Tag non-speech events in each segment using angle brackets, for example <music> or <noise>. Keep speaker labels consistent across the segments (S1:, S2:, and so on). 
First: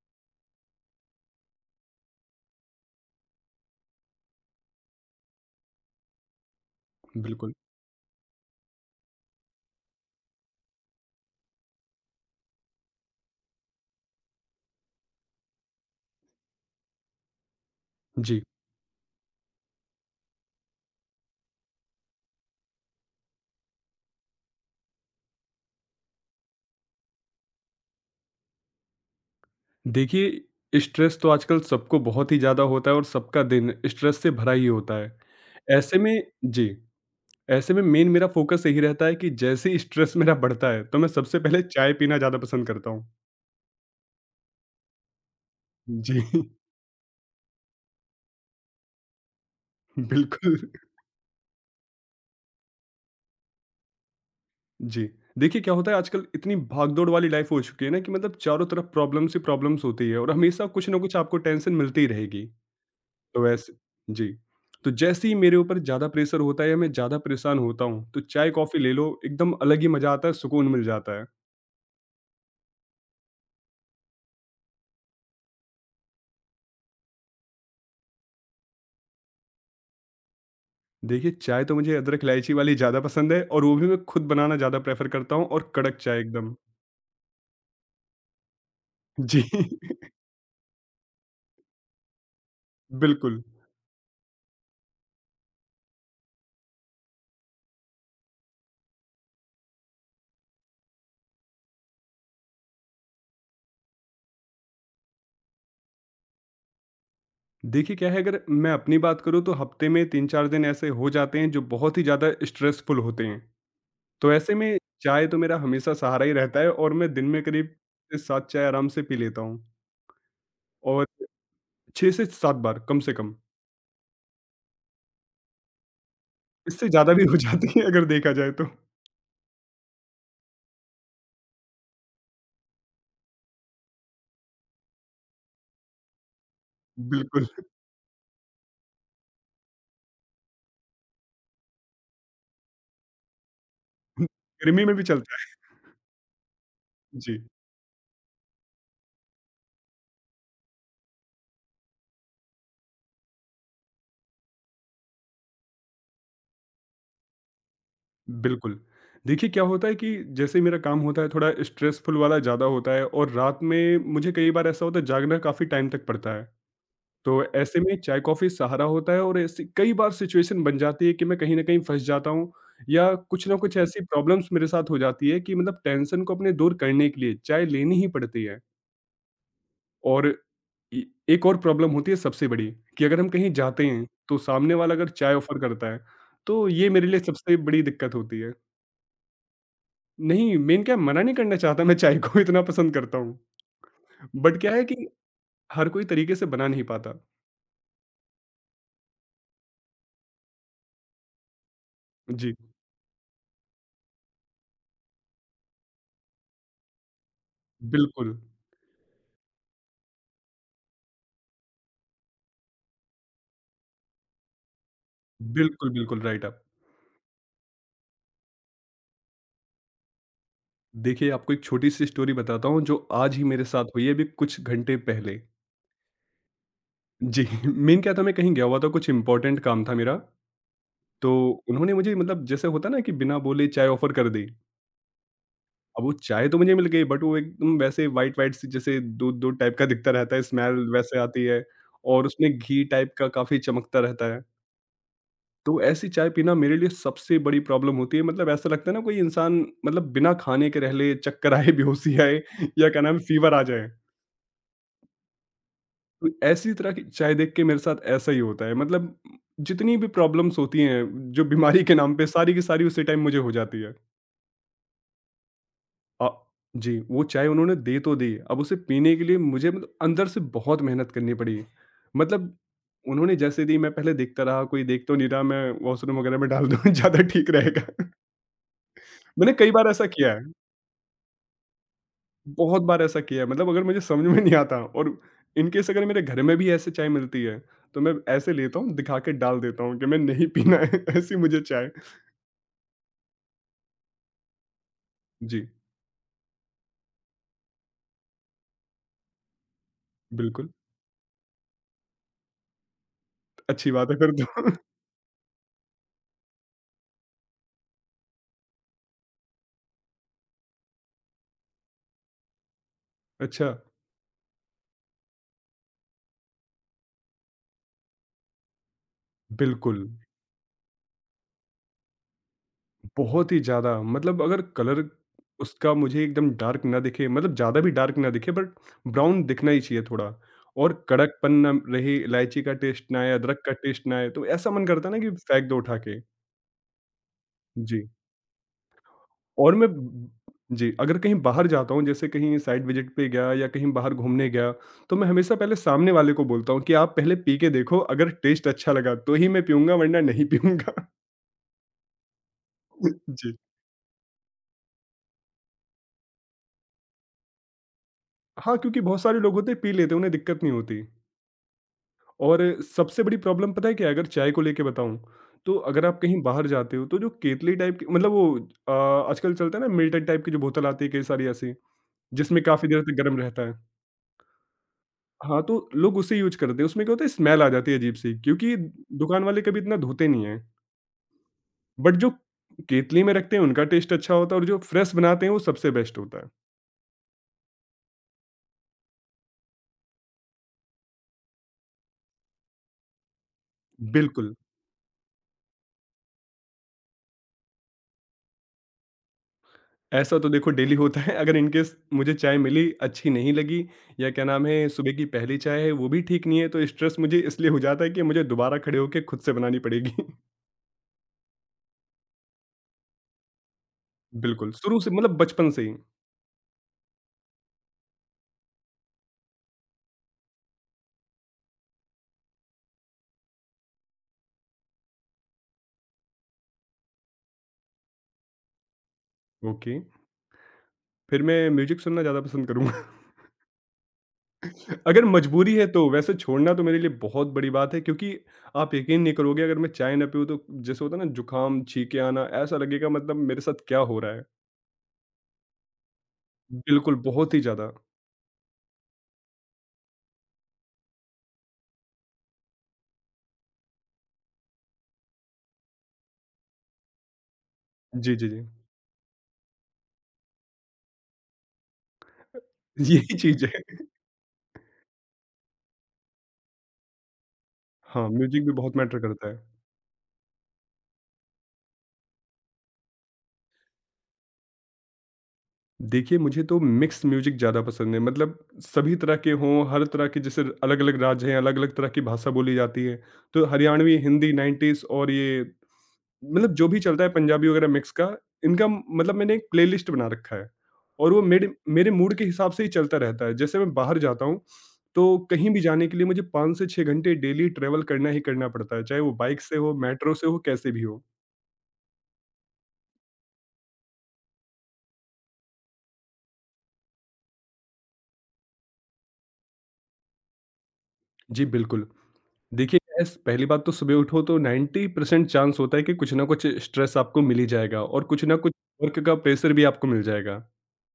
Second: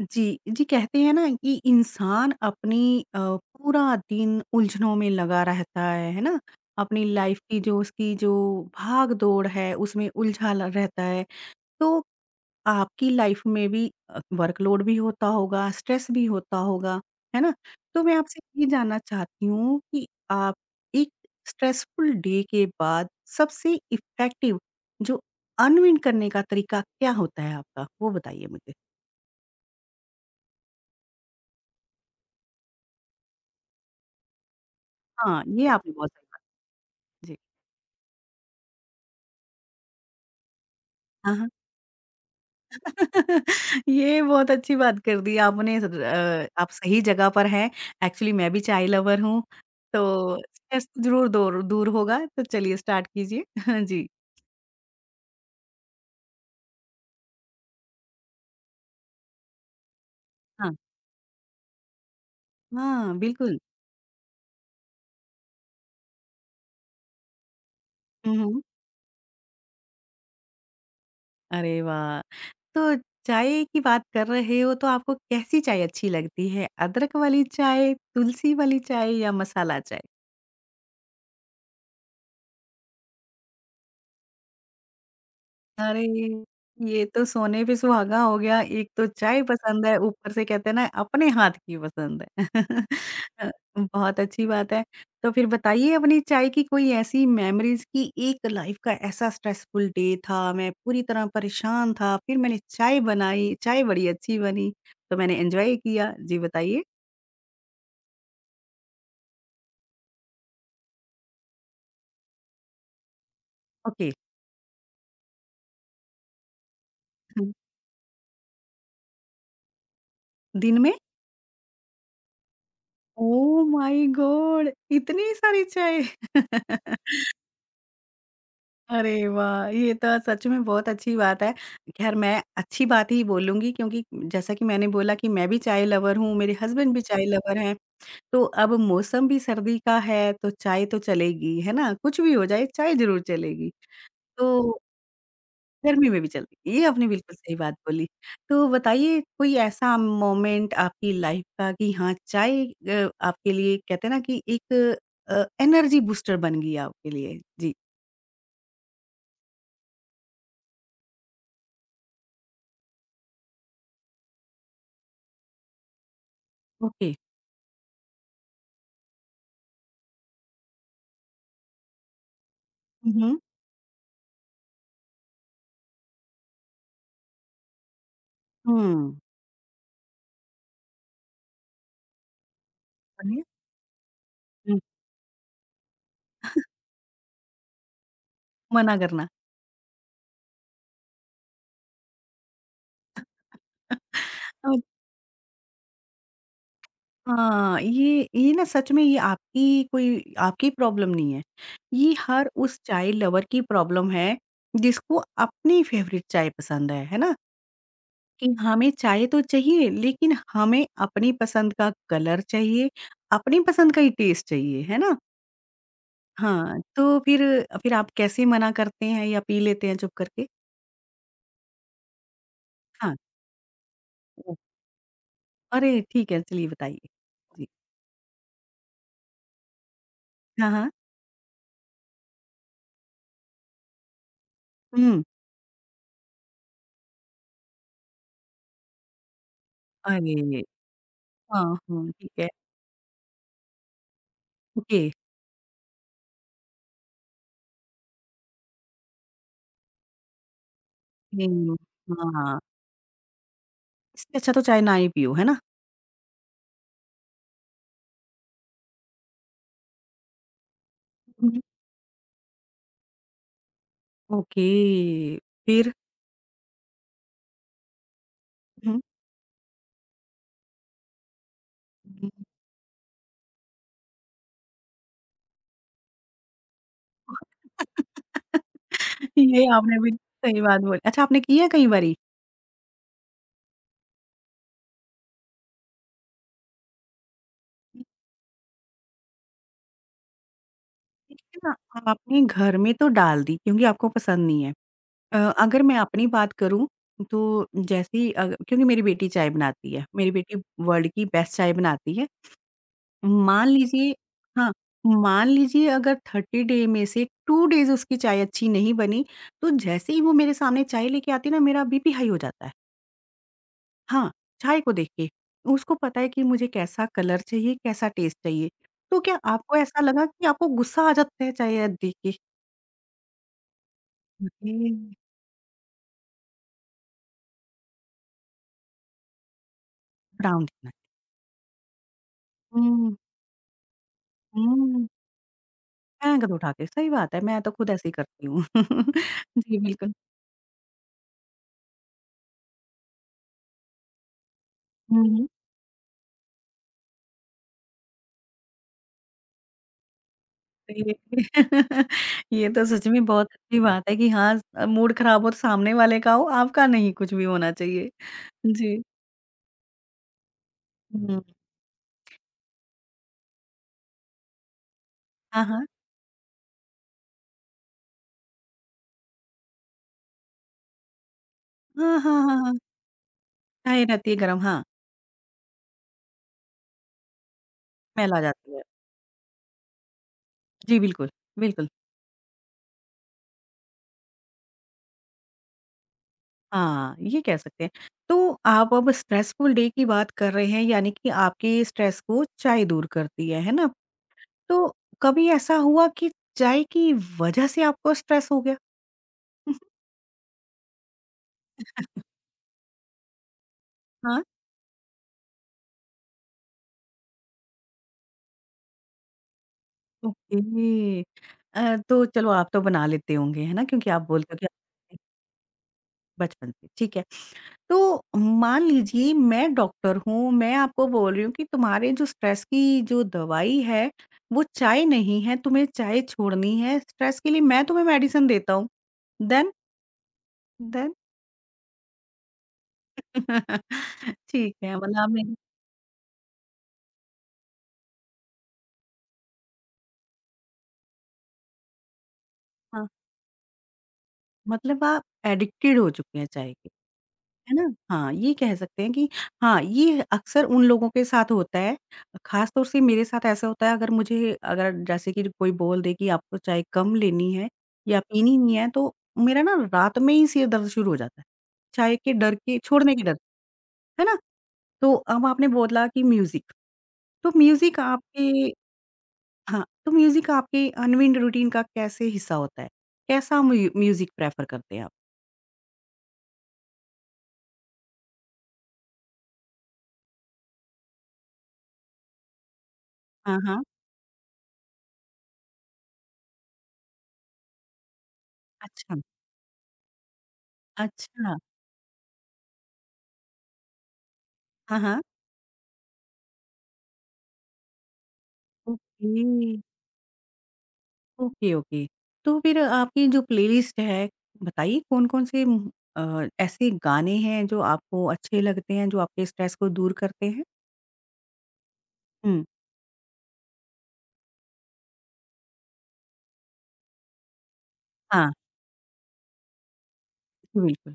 S1: जी, जी कहते हैं ना कि इंसान अपनी पूरा दिन उलझनों में लगा रहता है ना? अपनी लाइफ़
S2: बिल्कुल,
S1: की जो भाग-दौड़ है उसमें उलझा ल रहता है। तो आपकी लाइफ़ में भी वर्कलोड भी होता होगा, स्ट्रेस भी होता होगा, है ना? तो मैं आपसे
S2: जी।
S1: ये जानना चाहती हूँ कि आप एक स्ट्रेसफुल डे के बाद सबसे इफ़ेक्टिव जो अनविन करने का तरीका क्या होता है आपका? वो बताइए मुझे।
S2: देखिए, स्ट्रेस तो आजकल सबको बहुत ही ज़्यादा होता है और सबका दिन स्ट्रेस से भरा ही होता है।
S1: हाँ, ये आपने
S2: ऐसे
S1: बहुत
S2: में
S1: सही बात
S2: जी,
S1: जी।
S2: ऐसे में मेन मेरा फ़ोकस यही रहता है कि जैसे ही स्ट्रेस मेरा बढ़ता है, तो मैं
S1: हाँ,
S2: सबसे
S1: हाँ।
S2: पहले चाय पीना ज़्यादा पसंद करता हूँ।
S1: <laughs> ये बहुत अच्छी बात कर दी आपने
S2: जी, <laughs>
S1: आप सही जगह पर हैं। एक्चुअली मैं भी चाय लवर हूँ, तो
S2: बिल्कुल,
S1: स्ट्रेस तो ज़रूर दूर दूर होगा। तो चलिए स्टार्ट कीजिए। <laughs> जी।
S2: जी। देखिए, क्या होता है आजकल इतनी भाग-दौड़ वाली लाइफ़ हो चुकी है ना कि मतलब चारों तरफ प्रॉब्लम्स ही प्रॉब्लम्स होती है और हमेशा
S1: हाँ।
S2: कुछ ना कुछ आपको टेंशन मिलती ही रहेगी।
S1: हाँ,
S2: तो
S1: बिल्कुल।
S2: वैसे जी, तो जैसे ही मेरे ऊपर ज़्यादा प्रेशर होता है या मैं ज़्यादा परेशान होता हूँ, तो
S1: हुँ, हुँ।
S2: चाय-कॉफ़ी ले लो, एकदम अलग ही मज़ा आता है, सुकून मिल जाता है।
S1: अरे वाह! तो चाय की बात कर रहे हो तो आपको कैसी चाय अच्छी लगती है? अदरक वाली चाय, तुलसी वाली चाय या मसाला चाय?
S2: देखिए, चाय तो मुझे अदरक-इलायची वाली ज़्यादा पसंद है और वो भी मैं खुद बनाना ज़्यादा प्रेफ़र करता हूँ और कड़क
S1: अरे!
S2: चाय एकदम।
S1: ये तो सोने पे सुहागा हो गया। एक तो चाय
S2: जी, <laughs>
S1: पसंद है, ऊपर से कहते हैं ना अपने हाथ की पसंद है। <laughs>
S2: बिल्कुल।
S1: अ, बहुत अच्छी बात है। तो फिर बताइए अपनी चाय की कोई ऐसी मेमोरीज़ कि एक लाइफ़ का ऐसा स्ट्रेसफुल डे था, मैं पूरी तरह परेशान था, फिर मैंने चाय बनाई, चाय बड़ी अच्छी बनी, तो मैंने एन्जॉय किया। जी बताइए।
S2: देखिए क्या है, अगर मैं अपनी बात करूँ तो हफ़्ते में 3-4 दिन ऐसे हो जाते हैं जो बहुत ही ज़्यादा स्ट्रेसफुल होते हैं।
S1: ओके। <laughs>
S2: तो ऐसे में चाय तो मेरा हमेशा सहारा ही रहता है और मैं दिन में
S1: हुँ,
S2: करीब 7 चाय आराम से पी लेता हूँ,
S1: दिन में?
S2: और 6 से 7 बार कम से कम।
S1: Oh my God! इतनी सारी चाय!
S2: इससे ज़्यादा
S1: <laughs>
S2: भी हो जाती है अगर देखा जाए तो।
S1: अरे वाह! ये तो सच में बहुत अच्छी बात है। ख़ैर मैं अच्छी बात ही बोलूँगी क्योंकि जैसा कि मैंने बोला कि मैं भी चाय लवर हूँ, मेरे हस्बैंड भी चाय
S2: बिल्कुल,
S1: लवर हैं, तो अब मौसम भी सर्दी का है तो चाय तो चलेगी, है ना? कुछ भी हो जाए चाय ज़रूर चलेगी।
S2: <laughs>
S1: तो
S2: गर्मी में भी चलता है।
S1: गर्मी में भी चलती ये आपने बिल्कुल
S2: जी,
S1: सही बात बोली। तो बताइए कोई ऐसा मोमेंट आपकी लाइफ़ का कि हाँ, चाय आपके लिए कहते हैं ना कि एक अ, एनर्जी बूस्टर बन गई आपके लिए? जी।
S2: बिल्कुल। देखिए क्या होता है कि जैसे मेरा काम होता है थोड़ा स्ट्रेसफुल वाला ज़्यादा होता है और रात में मुझे कई बार ऐसा होता है, जागना काफ़ी टाइम तक पड़ता है।
S1: ओके।
S2: तो ऐसे में चाय-कॉफ़ी सहारा होता है और ऐसी कई बार सिचुएशन बन जाती है कि मैं कहीं न कहीं फँस जाता हूँ
S1: हुँ,
S2: या
S1: हुँ।
S2: कुछ ना कुछ ऐसी प्रॉब्लम्स मेरे साथ हो जाती है कि मतलब टेंशन को अपने दूर करने के लिए चाय लेनी ही पड़ती है। और ए एक और प्रॉब्लम होती है सबसे बड़ी, कि अगर हम
S1: हुँ।
S2: कहीं जाते हैं, तो सामने
S1: हुँ,
S2: वाला अगर चाय ऑफ़र करता है, तो ये मेरे लिए सबसे बड़ी दिक्कत होती है।
S1: मना करना।
S2: नहीं, मेन क्या है, मना नहीं करना चाहता, मैं चाय को <laughs> इतना पसंद करता हूँ,
S1: <laughs>
S2: बट
S1: अ,
S2: क्या है कि हर कोई तरीके से बना नहीं पाता।
S1: हाँ, ये ना सच में ये आपकी प्रॉब्लम नहीं है। ये हर
S2: जी,
S1: उस चाय लवर की प्रॉब्लम है जिसको अपनी फेवरेट चाय पसंद है ना?
S2: बिल्कुल।
S1: कि हमें चाय तो चाहिए लेकिन हमें अपनी पसंद का कलर चाहिए, अपनी पसंद का ही टेस्ट चाहिए, है ना?
S2: बिल्कुल, बिल्कुल राइट आप।
S1: हाँ, तो फिर आप कैसे मना करते हैं या पी लेते हैं चुप करके?
S2: देखिए, आपको एक छोटी-सी स्टोरी बताता हूँ जो
S1: हाँ,
S2: आज ही मेरे साथ हुई है अभी
S1: ओह!
S2: कुछ घंटे पहले।
S1: अरे! ठीक है, चलिए बताइए?
S2: जी,
S1: जी।
S2: <laughs> मेन क्या था, मैं कहीं गया हुआ था, कुछ इम्पोर्टेंट काम था मेरा,
S1: हाँ, हाँ।
S2: तो उन्होंने मुझे, मतलब जैसे होता है ना, कि बिना बोले चाय ऑफ़र कर दी।
S1: हुँ,
S2: अब वो चाय तो मुझे मिल गई, बट वो एकदम वैसे व्हाइट-व्हाइट सी, जैसे दूध-दूध टाइप का दिखता रहता है,
S1: अरे!
S2: स्मेल वैसे आती है,
S1: हाँ, हाँ,
S2: और
S1: ठीक है।
S2: उसमें घी टाइप का काफ़ी चमकता रहता है।
S1: ओके,
S2: तो ऐसी चाय पीना मेरे लिए सबसे बड़ी प्रॉब्लम होती है, मतलब ऐसा लगता है ना, कोई इंसान मतलब बिना खाने के रह ले, चक्कर आए,
S1: हुँ,
S2: बेहोशी आए
S1: हाँ,
S2: या क्या नाम है, फ़ीवर आ जाए।
S1: इससे अच्छा तो चाय ना ही पियो, है ना?
S2: तो ऐसी तरह की चाय देख के मेरे साथ ऐसा ही होता है, मतलब जितनी भी प्रॉब्लम्स होती हैं, जो
S1: हुँ।
S2: बीमारी के नाम पे, सारी की सारी उसी टाइम मुझे हो जाती है।
S1: ओके, फिर?
S2: अ, जी, वो चाय उन्होंने दे तो दी, अब उसे
S1: हुँ,
S2: पीने के लिए मुझे मतलब अंदर से बहुत मेहनत करनी पड़ी।
S1: हुँ।
S2: मतलब उन्होंने जैसे दी, मैं पहले देखता रहा, कोई देख तो नहीं रहा, मैं वॉशरूम वगैरह में डाल दूँ ज़्यादा <laughs> ठीक रहेगा।
S1: <laughs>
S2: मैंने
S1: ये
S2: कई बार
S1: आपने
S2: ऐसा
S1: भी
S2: किया है,
S1: सही बात बोली। अच्छा आपने की है कई बारी?
S2: बहुत बार ऐसा किया है, मतलब अगर मुझे समझ में नहीं आता और इन केस अगर मेरे घर में भी ऐसे चाय मिलती है, तो
S1: हुँ।
S2: मैं ऐसे लेता हूँ, दिखा के डाल देता हूँ कि मैं नहीं पीना है, <laughs> ऐसी
S1: देखिए
S2: मुझे
S1: ना
S2: चाय।
S1: आपने घर में तो डाल दी क्योंकि आपको पसंद नहीं है।
S2: जी,
S1: अगर मैं अपनी बात करूँ तो जैसे ही क्योंकि मेरी बेटी चाय बनाती है, मेरी बेटी
S2: बिल्कुल,
S1: वर्ल्ड की बेस्ट चाय बनाती है। मान
S2: अच्छी बात
S1: लीजिए
S2: है फिर
S1: हाँ,
S2: तो। <laughs>
S1: मान लीजिए अगर 30 डे में से 2 डेज़ उसकी चाय अच्छी नहीं बनी, तो जैसे ही वो मेरे सामने चाय लेके आती है ना, मेरा बीपी हाई हो जाता है।
S2: अच्छा,
S1: हाँ, चाय को देख के। उसको पता है कि मुझे कैसा कलर चाहिए, कैसा टेस्ट चाहिए। तो क्या आपको ऐसा
S2: बिल्कुल।
S1: लगा कि आपको गुस्सा आ जाता है चाय देख के?
S2: बहुत ही ज़्यादा, मतलब अगर
S1: मुझे
S2: कलर उसका मुझे एकदम डार्क ना दिखे, मतलब ज़्यादा भी डार्क ना दिखे, बट ब्राउन दिखना ही चाहिए थोड़ा,
S1: ब्राउन दिखना
S2: और
S1: है।
S2: कड़कपन ना रहे, इलायची का टेस्ट
S1: हुँ,
S2: ना आए, अदरक का टेस्ट ना आए, तो ऐसा मन
S1: हुँ,
S2: करता है ना कि फेंक दो उठा के।
S1: फेंक दो उठा के, सही बात है, मैं तो खुद ऐसे
S2: जी,
S1: ही करती हूँ। <laughs>
S2: और
S1: जी, बिल्कुल।
S2: जी, अगर कहीं बाहर जाता हूँ, जैसे कहीं साइड विजिट पे गया या कहीं बाहर घूमने गया, तो
S1: हुँ,
S2: मैं
S1: हुँ।
S2: हमेशा पहले सामने वाले को बोलता हूँ कि आप पहले पी के देखो, अगर टेस्ट अच्छा लगा तो ही मैं पीऊंगा, वरना नहीं पीऊंगा।
S1: ये <laughs> ये तो सच में
S2: <laughs>
S1: बहुत
S2: जी।
S1: अच्छी बात है कि हाँ, मूड खराब हो तो सामने वाले का हो, आपका नहीं कुछ भी होना चाहिए।
S2: हाँ,
S1: जी।
S2: क्योंकि बहुत सारे लोग होते हैं, पी लेते हैं, उन्हें दिक्कत नहीं होती।
S1: हुँ।
S2: और सबसे बड़ी प्रॉब्लम पता है क्या है? अगर चाय को लेके बताऊँ,
S1: हाँ,
S2: तो
S1: हाँ।
S2: अगर आप कहीं बाहर जाते हो, तो जो केतली टाइप की, मतलब वो आजकल चलता है ना, मिल्टन टाइप की जो बोतल आती है कई सारी ऐसी,
S1: हाँ, हाँ, हाँ,
S2: जिसमें
S1: हाँ।
S2: काफ़ी देर तक गर्म रहता है।
S1: चाय रहती है गरम, हाँ,
S2: हाँ, तो लोग उसे यूज़ करते हैं, उसमें क्या होता है, स्मेल आ जाती है
S1: स्मेल
S2: अजीब-सी,
S1: आ जाती
S2: क्योंकि
S1: है।
S2: दुकान वाले कभी इतना धोते नहीं हैं।
S1: जी, बिल्कुल, बिल्कुल।
S2: बट जो केतली में रखते हैं उनका टेस्ट अच्छा होता है, और जो फ्रेश बनाते हैं वो सबसे बेस्ट होता है।
S1: हाँ, ये कह सकते हैं। तो आप अब स्ट्रेसफुल डे की बात कर रहे हैं यानी कि आपके स्ट्रेस को चाय दूर करती है ना?
S2: बिल्कुल।
S1: तो कभी ऐसा हुआ कि चाय की वजह से आपको स्ट्रेस हो गया? <laughs>
S2: ऐसा तो देखो डेली होता है, अगर इनकेस मुझे चाय मिली अच्छी नहीं लगी या
S1: हाँ।
S2: क्या नाम है, सुबह की पहली चाय है वो भी ठीक नहीं है, तो स्ट्रेस मुझे इसलिए हो जाता है कि मुझे दोबारा खड़े होके खुद से बनानी पड़ेगी। <laughs>
S1: ओके। तो चलो आप तो बना लेते होंगे, है ना? क्योंकि आप बोलते हो कि
S2: बिल्कुल, शुरू से,
S1: आपने
S2: मतलब बचपन से ही।
S1: बचपन से, ठीक है। तो मान लीजिए मैं डॉक्टर हूँ, मैं आपको बोल रही हूँ कि तुम्हारे जो स्ट्रेस की जो दवाई है, वो चाय नहीं है, तुम्हें चाय छोड़नी है, स्ट्रेस के लिए मैं तुम्हें मेडिसिन देता हूँ। देन?
S2: Okay,
S1: then?
S2: फिर मैं म्यूजिक सुनना ज़्यादा पसंद करूँगा।
S1: <laughs> ठीक है,
S2: <laughs>
S1: मतलब
S2: अगर
S1: आपने
S2: मजबूरी है तो, वैसे छोड़ना तो मेरे लिए बहुत बड़ी बात है, क्योंकि आप यकीन नहीं करोगे, अगर मैं चाय ना पीऊँ तो जैसे होता है ना, जुकाम, छींके आना, ऐसा
S1: हाँ,
S2: लगेगा मतलब मेरे साथ क्या हो रहा है।
S1: मतलब आप एडिक्टेड हो चुके हैं चाय के।
S2: बिल्कुल, बहुत ही
S1: है
S2: ज़्यादा।
S1: ना? हाँ, ये कह सकते हैं कि हाँ, ये अक्सर उन लोगों के साथ होता है। ख़ास तौर से मेरे साथ ऐसा होता है अगर मुझे अगर जैसे कि कोई बोल दे कि आपको चाय कम लेनी है या
S2: जी जी
S1: पीनी
S2: जी,
S1: नहीं है तो मेरा ना रात में ही सिर दर्द शुरू हो जाता है। चाय के डर के छोड़ने के डर,
S2: यही चीज़ है।
S1: है ना? तो अब आपने बोला कि म्यूज़िक। तो म्यूज़िक
S2: हाँ, म्यूज़िक
S1: आपके
S2: भी बहुत मैटर करता है।
S1: हाँ, तो म्यूज़िक आपके अनवीन्ड रूटीन का कैसे हिस्सा होता है? कैसा म्यूज़िक प्रेफ़र करते हैं आप?
S2: देखिए, मुझे तो मिक्स म्यूज़िक ज़्यादा पसंद है, मतलब सभी तरह के हों, हर तरह के, जैसे अलग-अलग राज्य हैं, अलग-अलग तरह की भाषा बोली जाती है।
S1: हाँ,
S2: तो
S1: हाँ।
S2: हरियाणवी, हिंदी, 90s और ये, मतलब जो भी चलता है पंजाबी वगैरह मिक्स का, इनका,
S1: अच्छा।
S2: मतलब मैंने एक प्लेलिस्ट बना रखा है और वो
S1: अच्छा।
S2: मेरे मेरे मूड के हिसाब से ही चलता रहता है। जैसे मैं बाहर जाता हूँ,
S1: हाँ, हाँ।
S2: तो कहीं भी जाने के लिए मुझे 5 से 6 घंटे डेली ट्रैवल करना पड़ता है, चाहे
S1: ओके,
S2: वो बाइक से हो, मेट्रो से हो, कैसे भी हो।
S1: Okay, okay. तो फिर आपकी जो प्लेलिस्ट है, बताइए कौन-कौन से ऐसे गाने हैं जो आपको अच्छे लगते हैं, जो आपके स्ट्रेस को दूर करते हैं?
S2: जी, बिल्कुल।
S1: हुँ,
S2: देखिए, एस पहली बात तो, सुबह उठो तो 90% चांस होता है कि कुछ ना कुछ स्ट्रेस आपको मिल ही जाएगा और कुछ
S1: हाँ,
S2: ना कुछ वर्क का प्रेशर भी आपको मिल जाएगा।
S1: जी बिल्कुल।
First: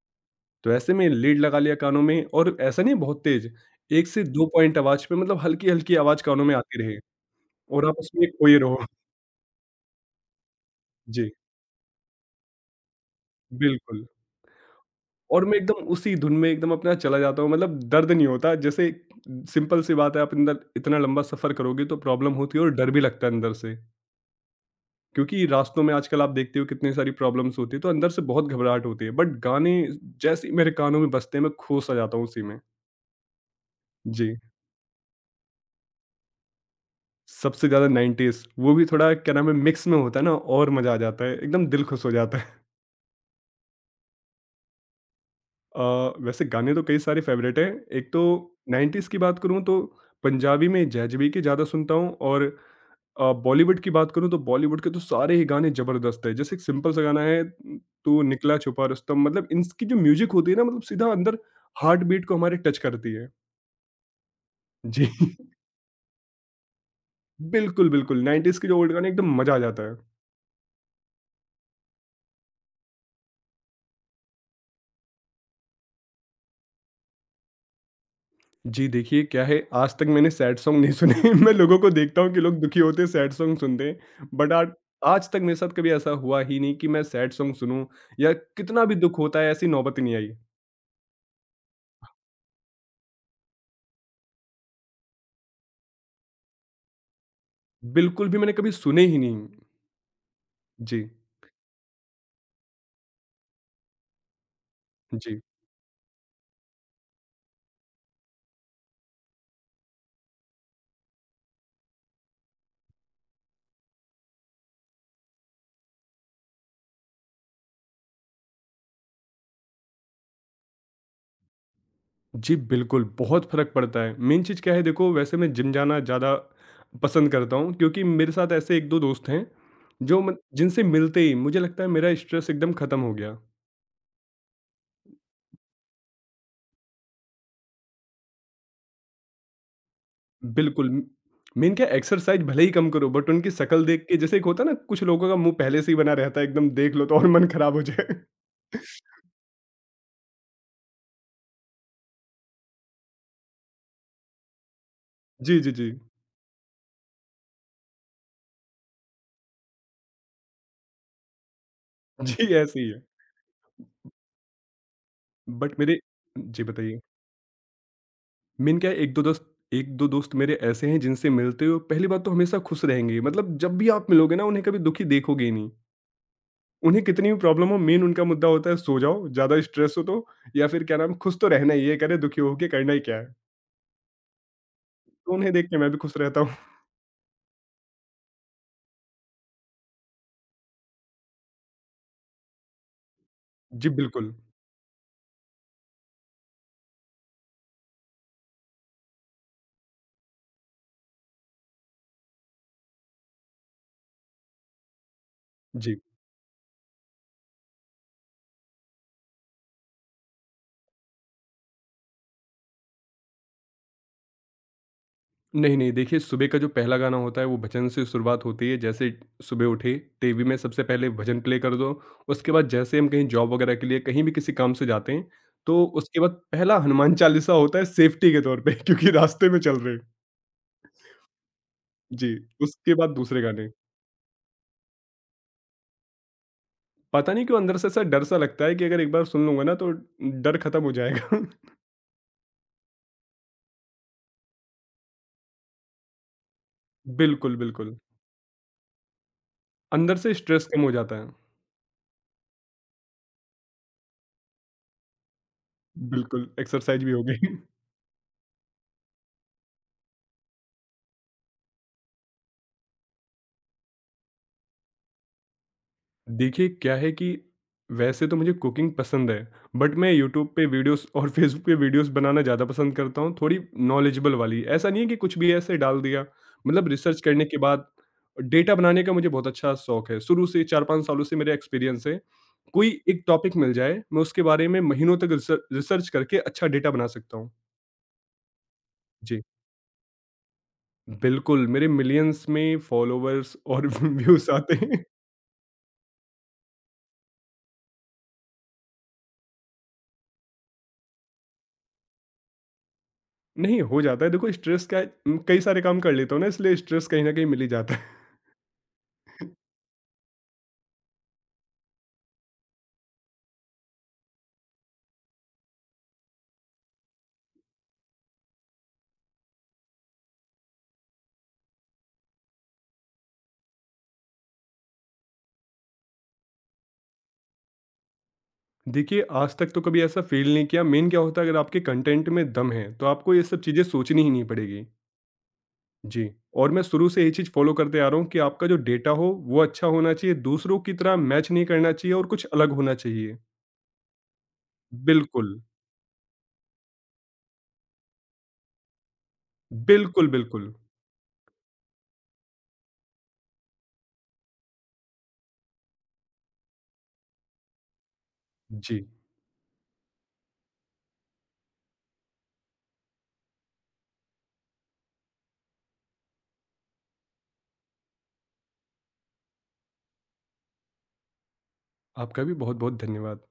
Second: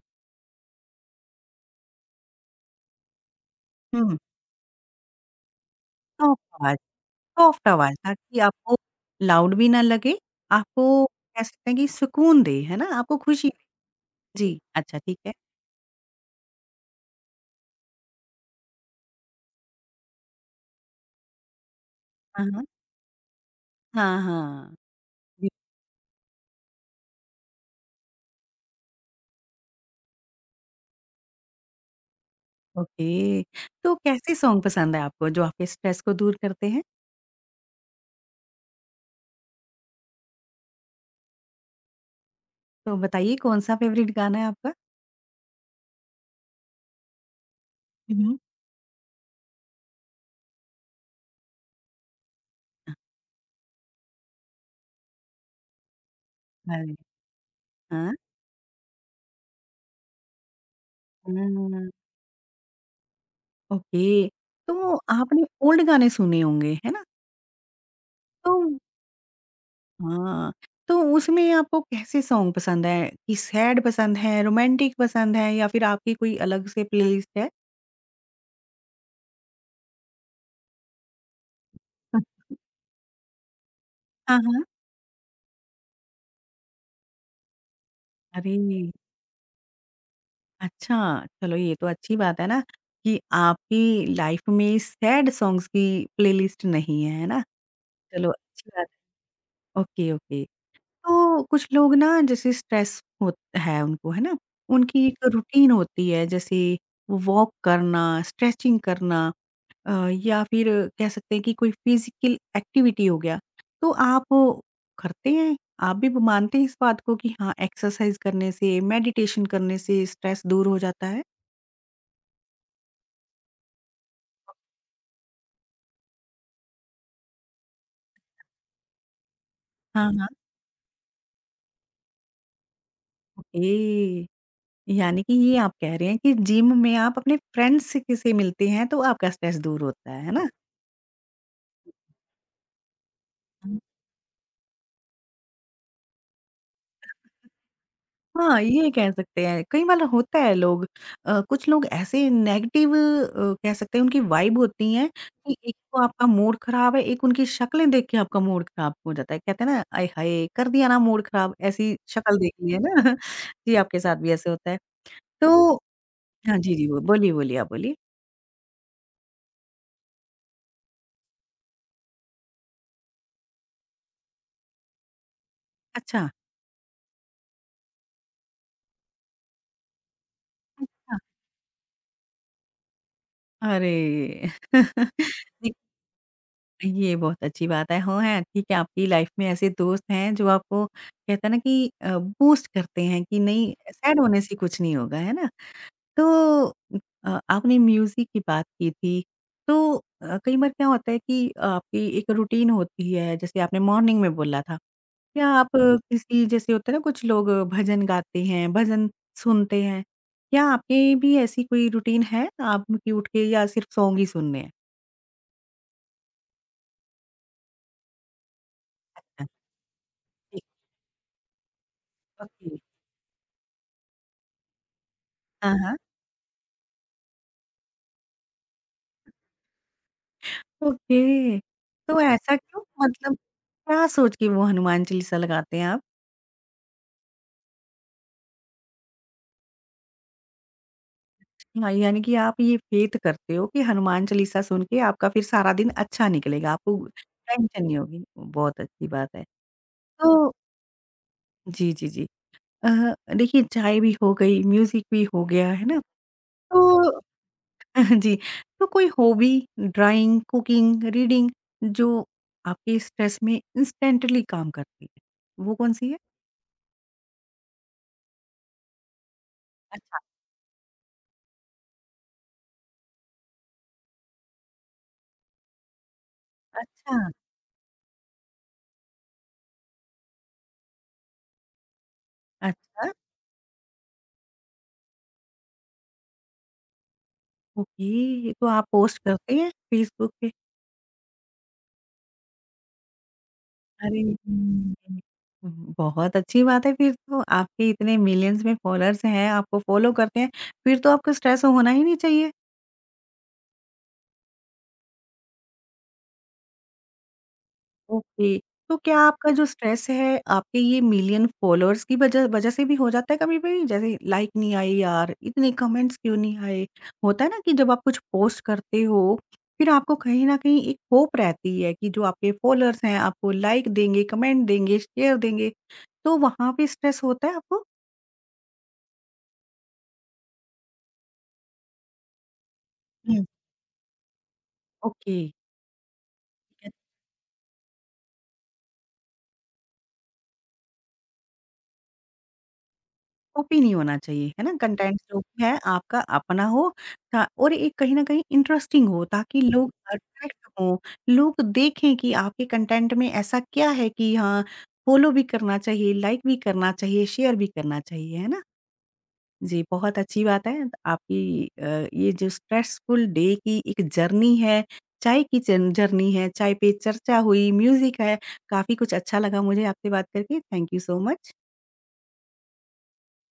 S2: तो ऐसे में लीड लगा लिया कानों में, और ऐसा नहीं बहुत तेज़, 1
S1: हुँ,
S2: से 2 पॉइंट आवाज़ पे, मतलब हल्की-हल्की आवाज़
S1: सॉफ्ट
S2: कानों में
S1: आवाज़
S2: आती रहे
S1: सॉफ्ट
S2: और
S1: आवाज़
S2: आप उसमें
S1: ताकि
S2: खोए
S1: आपको
S2: रहो।
S1: लाउड भी ना लगे, आपको
S2: जी,
S1: कह सकते हैं कि सुकून दे, है ना? आपको खुशी दे।
S2: बिल्कुल।
S1: जी, अच्छा ठीक है।
S2: और मैं एकदम उसी धुन में, एकदम अपना चला जाता हूँ, मतलब दर्द नहीं होता जैसे। सिंपल सी बात है, आप अंदर इतना लंबा सफ़र करोगे तो प्रॉब्लम
S1: हाँ,
S2: होती
S1: हाँ।
S2: है, और डर भी लगता है अंदर से।
S1: हाँ, हाँ।
S2: क्योंकि
S1: जी,
S2: रास्तों में आजकल आप देखते हो कितनी सारी प्रॉब्लम्स होती है, तो अंदर से बहुत घबराहट होती है, बट गाने जैसे ही मेरे कानों में बजते हैं, मैं खो सा जाता हूँ उसी में।
S1: ओके। तो कैसे
S2: जी,
S1: सॉन्ग पसंद है आपको जो आपके स्ट्रेस को दूर करते हैं?
S2: सबसे ज़्यादा 90s, वो भी थोड़ा क्या नाम है, मिक्स में होता है ना, और मज़ा आ जाता है, एकदम दिल खुश हो जाता है।
S1: तो बताइए कौन-सा फ़ेवरेट गाना है आपका?
S2: वैसे गाने तो कई सारे फेवरेट हैं। एक तो
S1: हुँ।
S2: 90s की बात करूँ तो पंजाबी में जैज़बी के ज़्यादा सुनता हूँ, और बॉलीवुड की बात करूँ तो बॉलीवुड के तो सारे ही गाने ज़बरदस्त हैं। जैसे एक सिंपल
S1: अरे!
S2: सा गाना है,
S1: हाँ।
S2: तू निकला छुपा रुस्तम, मतलब इनकी जो म्यूज़िक होती है ना, मतलब सीधा अंदर
S1: हाँ।
S2: हार्ट बीट को हमारे टच करती है।
S1: ओके, तो
S2: जी। <laughs>
S1: आपने ओल्ड गाने सुने होंगे, है ना?
S2: बिल्कुल, बिल्कुल,
S1: तो
S2: 90s के जो ओल्ड गाने, एकदम मज़ा आ जाता है।
S1: हाँ, तो उसमें आपको कैसे सॉन्ग पसंद है? कि सैड पसंद है, रोमांटिक पसंद है या फिर आपकी कोई अलग से प्लेलिस्ट है?
S2: जी, देखिए क्या है, आज तक मैंने सैड सॉन्ग नहीं सुने। <laughs> मैं लोगों को देखता हूँ कि लोग दुखी होते हैं, सैड सॉन्ग सुनते हैं।
S1: हाँ,
S2: बट
S1: हाँ।
S2: आज आज तक मेरे साथ कभी ऐसा हुआ ही नहीं कि मैं सैड सॉन्ग सुनूँ, या
S1: अरे!
S2: कितना भी दुख होता है, ऐसी नौबत ही नहीं आई।
S1: अच्छा, चलो ये तो अच्छी बात है ना कि आपकी लाइफ़ में सैड सॉन्ग्स की प्लेलिस्ट नहीं है, है ना?
S2: बिल्कुल
S1: चलो
S2: भी मैंने
S1: अच्छी
S2: कभी
S1: बात
S2: सुने ही नहीं।
S1: है। Okay, okay.
S2: जी,
S1: तो कुछ लोग ना जैसे स्ट्रेस हो है उनको, है ना? उनकी एक
S2: जी।
S1: रूटीन होती है जैसे वो वॉक करना, स्ट्रेचिंग करना अ, या फिर कह सकते हैं कि कोई फिज़िकल एक्टिविटी हो गया। तो आप वो करते हैं? आप भी ब मानते हैं इस बात को कि हाँ, एक्सरसाइज़ करने से, मेडिटेशन करने से स्ट्रेस दूर हो जाता है?
S2: जी, बिल्कुल, बहुत फ़र्क पड़ता है। मेन चीज़ क्या है देखो, वैसे मैं जिम जाना ज़्यादा पसंद करता हूँ क्योंकि मेरे साथ ऐसे 1-2 दोस्त हैं
S1: हाँ,
S2: जो
S1: हाँ।
S2: मत जिनसे मिलते ही मुझे लगता है मेरा स्ट्रेस एकदम खत्म हो गया।
S1: ओके। यानी कि ये आप कह रहे हैं कि जिम में आप अपने फ्रेंड्स से किसे मिलते हैं तो आपका स्ट्रेस दूर होता है ना?
S2: बिल्कुल, मेन क्या है, एक्सरसाइज़ भले ही कम करो, बट उनकी शक्ल देख के, जैसे एक होता है ना, कुछ लोगों का मुँह पहले से ही बना रहता है एकदम, देख लो तो और मन खराब हो जाए।
S1: हाँ,
S2: <laughs>
S1: ये कह सकते हैं। कई बार होता है लोग कुछ लोग ऐसे नेगेटिव कह सकते हैं उनकी वाइब होती है कि
S2: जी, जी,
S1: एक
S2: जी।
S1: तो आपका मूड ख़राब है, एक उनकी शक्लें देख के आपका मूड ख़राब हो जाता है। कहते हैं ना, आय हाय! कर दिया ना मूड ख़राब, ऐसी शक्ल
S2: जी,
S1: देख ली है
S2: ऐसे ही
S1: ना?
S2: है।
S1: <laughs> जी, आपके साथ भी ऐसे होता है। तो
S2: बट मेरे,
S1: हाँ
S2: जी
S1: जी, जी,
S2: बताइए?
S1: वो बोलिए, बोलिए, आप बोलिए।
S2: मेन क्या है, 1-2 दोस्त मेरे ऐसे हैं, जिनसे मिलते हो पहली बात तो हमेशा खुश रहेंगे, मतलब जब भी आप मिलोगे ना, उन्हें कभी दुखी देखोगे ही नहीं।
S1: अच्छा,
S2: उन्हें कितनी भी प्रॉब्लम हो, मेन उनका मुद्दा होता है सो जाओ, ज़्यादा स्ट्रेस हो तो, या फिर क्या नाम,
S1: अच्छा।
S2: खुश तो रहना ही है, कह रहे दुखी होके करना ही क्या है?
S1: अरे!
S2: तो
S1: <laughs>
S2: उन्हें देख
S1: जी,
S2: के मैं भी खुश रहता हूँ।
S1: ये बहुत अच्छी बात है। हाँ, हैं ठीक है, आपकी लाइफ़ में ऐसे दोस्त हैं जो आपको कहते हैं ना कि बूस्ट करते हैं कि नहीं
S2: जी,
S1: सैड
S2: बिल्कुल।
S1: होने से कुछ नहीं होगा, है ना? तो आपने म्यूज़िक की बात की थी, तो कई बार क्या होता है कि आपकी एक रूटीन होती है, जैसे आपने मॉर्निंग में बोला था। क्या आप
S2: जी।
S1: किसी जैसे होता है ना कुछ लोग भजन गाते हैं, भजन सुनते हैं, क्या आपकी भी ऐसी कोई रूटीन है? आप की उठ के या सिर्फ़ सॉन्ग ही सुनने हैं?
S2: नहीं, नहीं, देखिए, सुबह का जो पहला गाना होता है वो भजन से शुरुआत होती है। जैसे
S1: हाँ,
S2: सुबह उठे, टीवी में
S1: ठीक
S2: सबसे पहले भजन प्ले कर दो। उसके बाद
S1: ओके।
S2: जैसे हम कहीं जॉब वगैरह के लिए कहीं भी किसी काम से जाते हैं,
S1: हाँ,
S2: तो
S1: हाँ।
S2: उसके बाद पहला हनुमान चालीसा होता है, सेफ्टी के तौर पे, <laughs> क्योंकि रास्ते में चल रहे हैं।
S1: ओके, तो जी।
S2: जी,
S1: ऐसा क्यों?
S2: उसके बाद
S1: मतलब
S2: दूसरे गाने।
S1: क्या सोच के वो हनुमान चालीसा लगाते हैं आप?
S2: पता नहीं क्यों अंदर से ऐसा डर-सा लगता है कि अगर एक बार सुन लूँगा ना तो डर खत्म हो जाएगा। <laughs>
S1: हाँ, यानी कि आप ये फ़ेथ करते हो कि हनुमान चालीसा सुन के आपका फिर सारा दिन अच्छा निकलेगा, आपको
S2: बिल्कुल,
S1: टेंशन
S2: बिल्कुल।
S1: नहीं होगी। बहुत अच्छी बात है।
S2: अंदर से
S1: तो
S2: स्ट्रेस कम हो जाता है।
S1: जी, जी, जी। अ, देखिए चाय भी हो गई, म्यूज़िक भी हो गया, है ना?
S2: बिल्कुल, एक्सरसाइज भी
S1: तो
S2: हो गई।
S1: <laughs> जी, तो कोई हॉबी, ड्राइंग, कुकिंग, रीडिंग जो आपके स्ट्रेस में इंस्टेंटली काम करती है, वो कौन-सी है?
S2: देखिए, क्या है कि वैसे तो मुझे कुकिंग पसंद है, बट मैं
S1: अच्छा,
S2: यूट्यूब पे वीडियोस और <laughs> फेसबुक पे वीडियोस बनाना ज़्यादा पसंद करता हूँ, थोड़ी नॉलेजेबल वाली। ऐसा नहीं है कि कुछ भी ऐसे डाल दिया, मतलब
S1: अच्छा,
S2: रिसर्च करने के बाद डेटा बनाने का मुझे बहुत अच्छा शौक है। शुरू से 4-5 सालों से मेरा एक्सपीरियंस है। कोई
S1: अच्छा।
S2: एक टॉपिक मिल जाए, मैं उसके बारे में महीनों तक रिसर्च करके अच्छा डेटा बना सकता हूँ।
S1: ओके, तो आप पोस्ट
S2: जी,
S1: करते हैं फेसबुक पे?
S2: बिल्कुल, मेरे मिलियंस में फॉलोवर्स और <laughs>
S1: अरे!
S2: व्यूज़ आते हैं।
S1: हुँ। बहुत अच्छी बात है फिर तो, आपके इतने मिलियंस में फॉलोअर्स हैं, आपको फॉलो करते हैं, फिर तो आपको स्ट्रेस होना ही नहीं चाहिए।
S2: नहीं, हो जाता है। देखो स्ट्रेस क्या है, कई सारे काम कर लेता हूँ ना, इसलिए स्ट्रेस कहीं न कहीं मिल ही जाता है।
S1: ओके। तो क्या आपका जो स्ट्रेस है, आपके ये मिलियन फॉलोअर्स की वजह वजह से भी हो जाता है कभी-कभी? जैसे लाइक नहीं आए यार, इतने कमेंट्स क्यों नहीं आए? होता है ना कि जब आप कुछ पोस्ट करते हो, फिर आपको कहीं न कहीं एक होप रहती है कि जो आपके फॉलोअर्स हैं, आपको लाइक देंगे, कमेंट देंगे, शेयर देंगे। तो वहाँ पे स्ट्रेस होता है आपको?
S2: <laughs> देखिए, आज तक तो कभी ऐसा फ़ील नहीं किया, मेन क्या होता है, अगर आपके कंटेंट में दम है, तो आपको ये
S1: हुँ।
S2: सब चीज़ें सोचनी ही नहीं पड़ेगी।
S1: ओके।
S2: जी, और मैं शुरू से यही चीज़ फ़ॉलो करते आ रहा हूँ कि आपका जो डेटा हो वो अच्छा होना चाहिए, दूसरों की तरह मैच नहीं करना चाहिए, और कुछ अलग होना चाहिए।
S1: कॉपी नहीं होना चाहिए, है ना? कंटेंट जो
S2: बिल्कुल,
S1: भी है आपका अपना हो ता और एक कहीं न कहीं इंटरेस्टिंग हो ताकि लोग
S2: बिल्कुल,
S1: अट्रैक्ट
S2: बिल्कुल।
S1: हों, लोग देखें कि आपके कंटेंट में ऐसा क्या है कि हाँ, फ़ॉलो भी करना चाहिए, लाइक भी करना चाहिए, शेयर भी करना चाहिए, है ना?
S2: जी,
S1: जी, बहुत अच्छी बात है। आपकी ये जो स्ट्रेसफुल डे की एक जर्नी है, चाय की जन जर्नी है, चाय पे चर्चा हुई, म्यूज़िक है, काफ़ी कुछ अच्छा लगा मुझे आपसे बात करके। Thank you so much.
S2: आपका भी बहुत-बहुत धन्यवाद।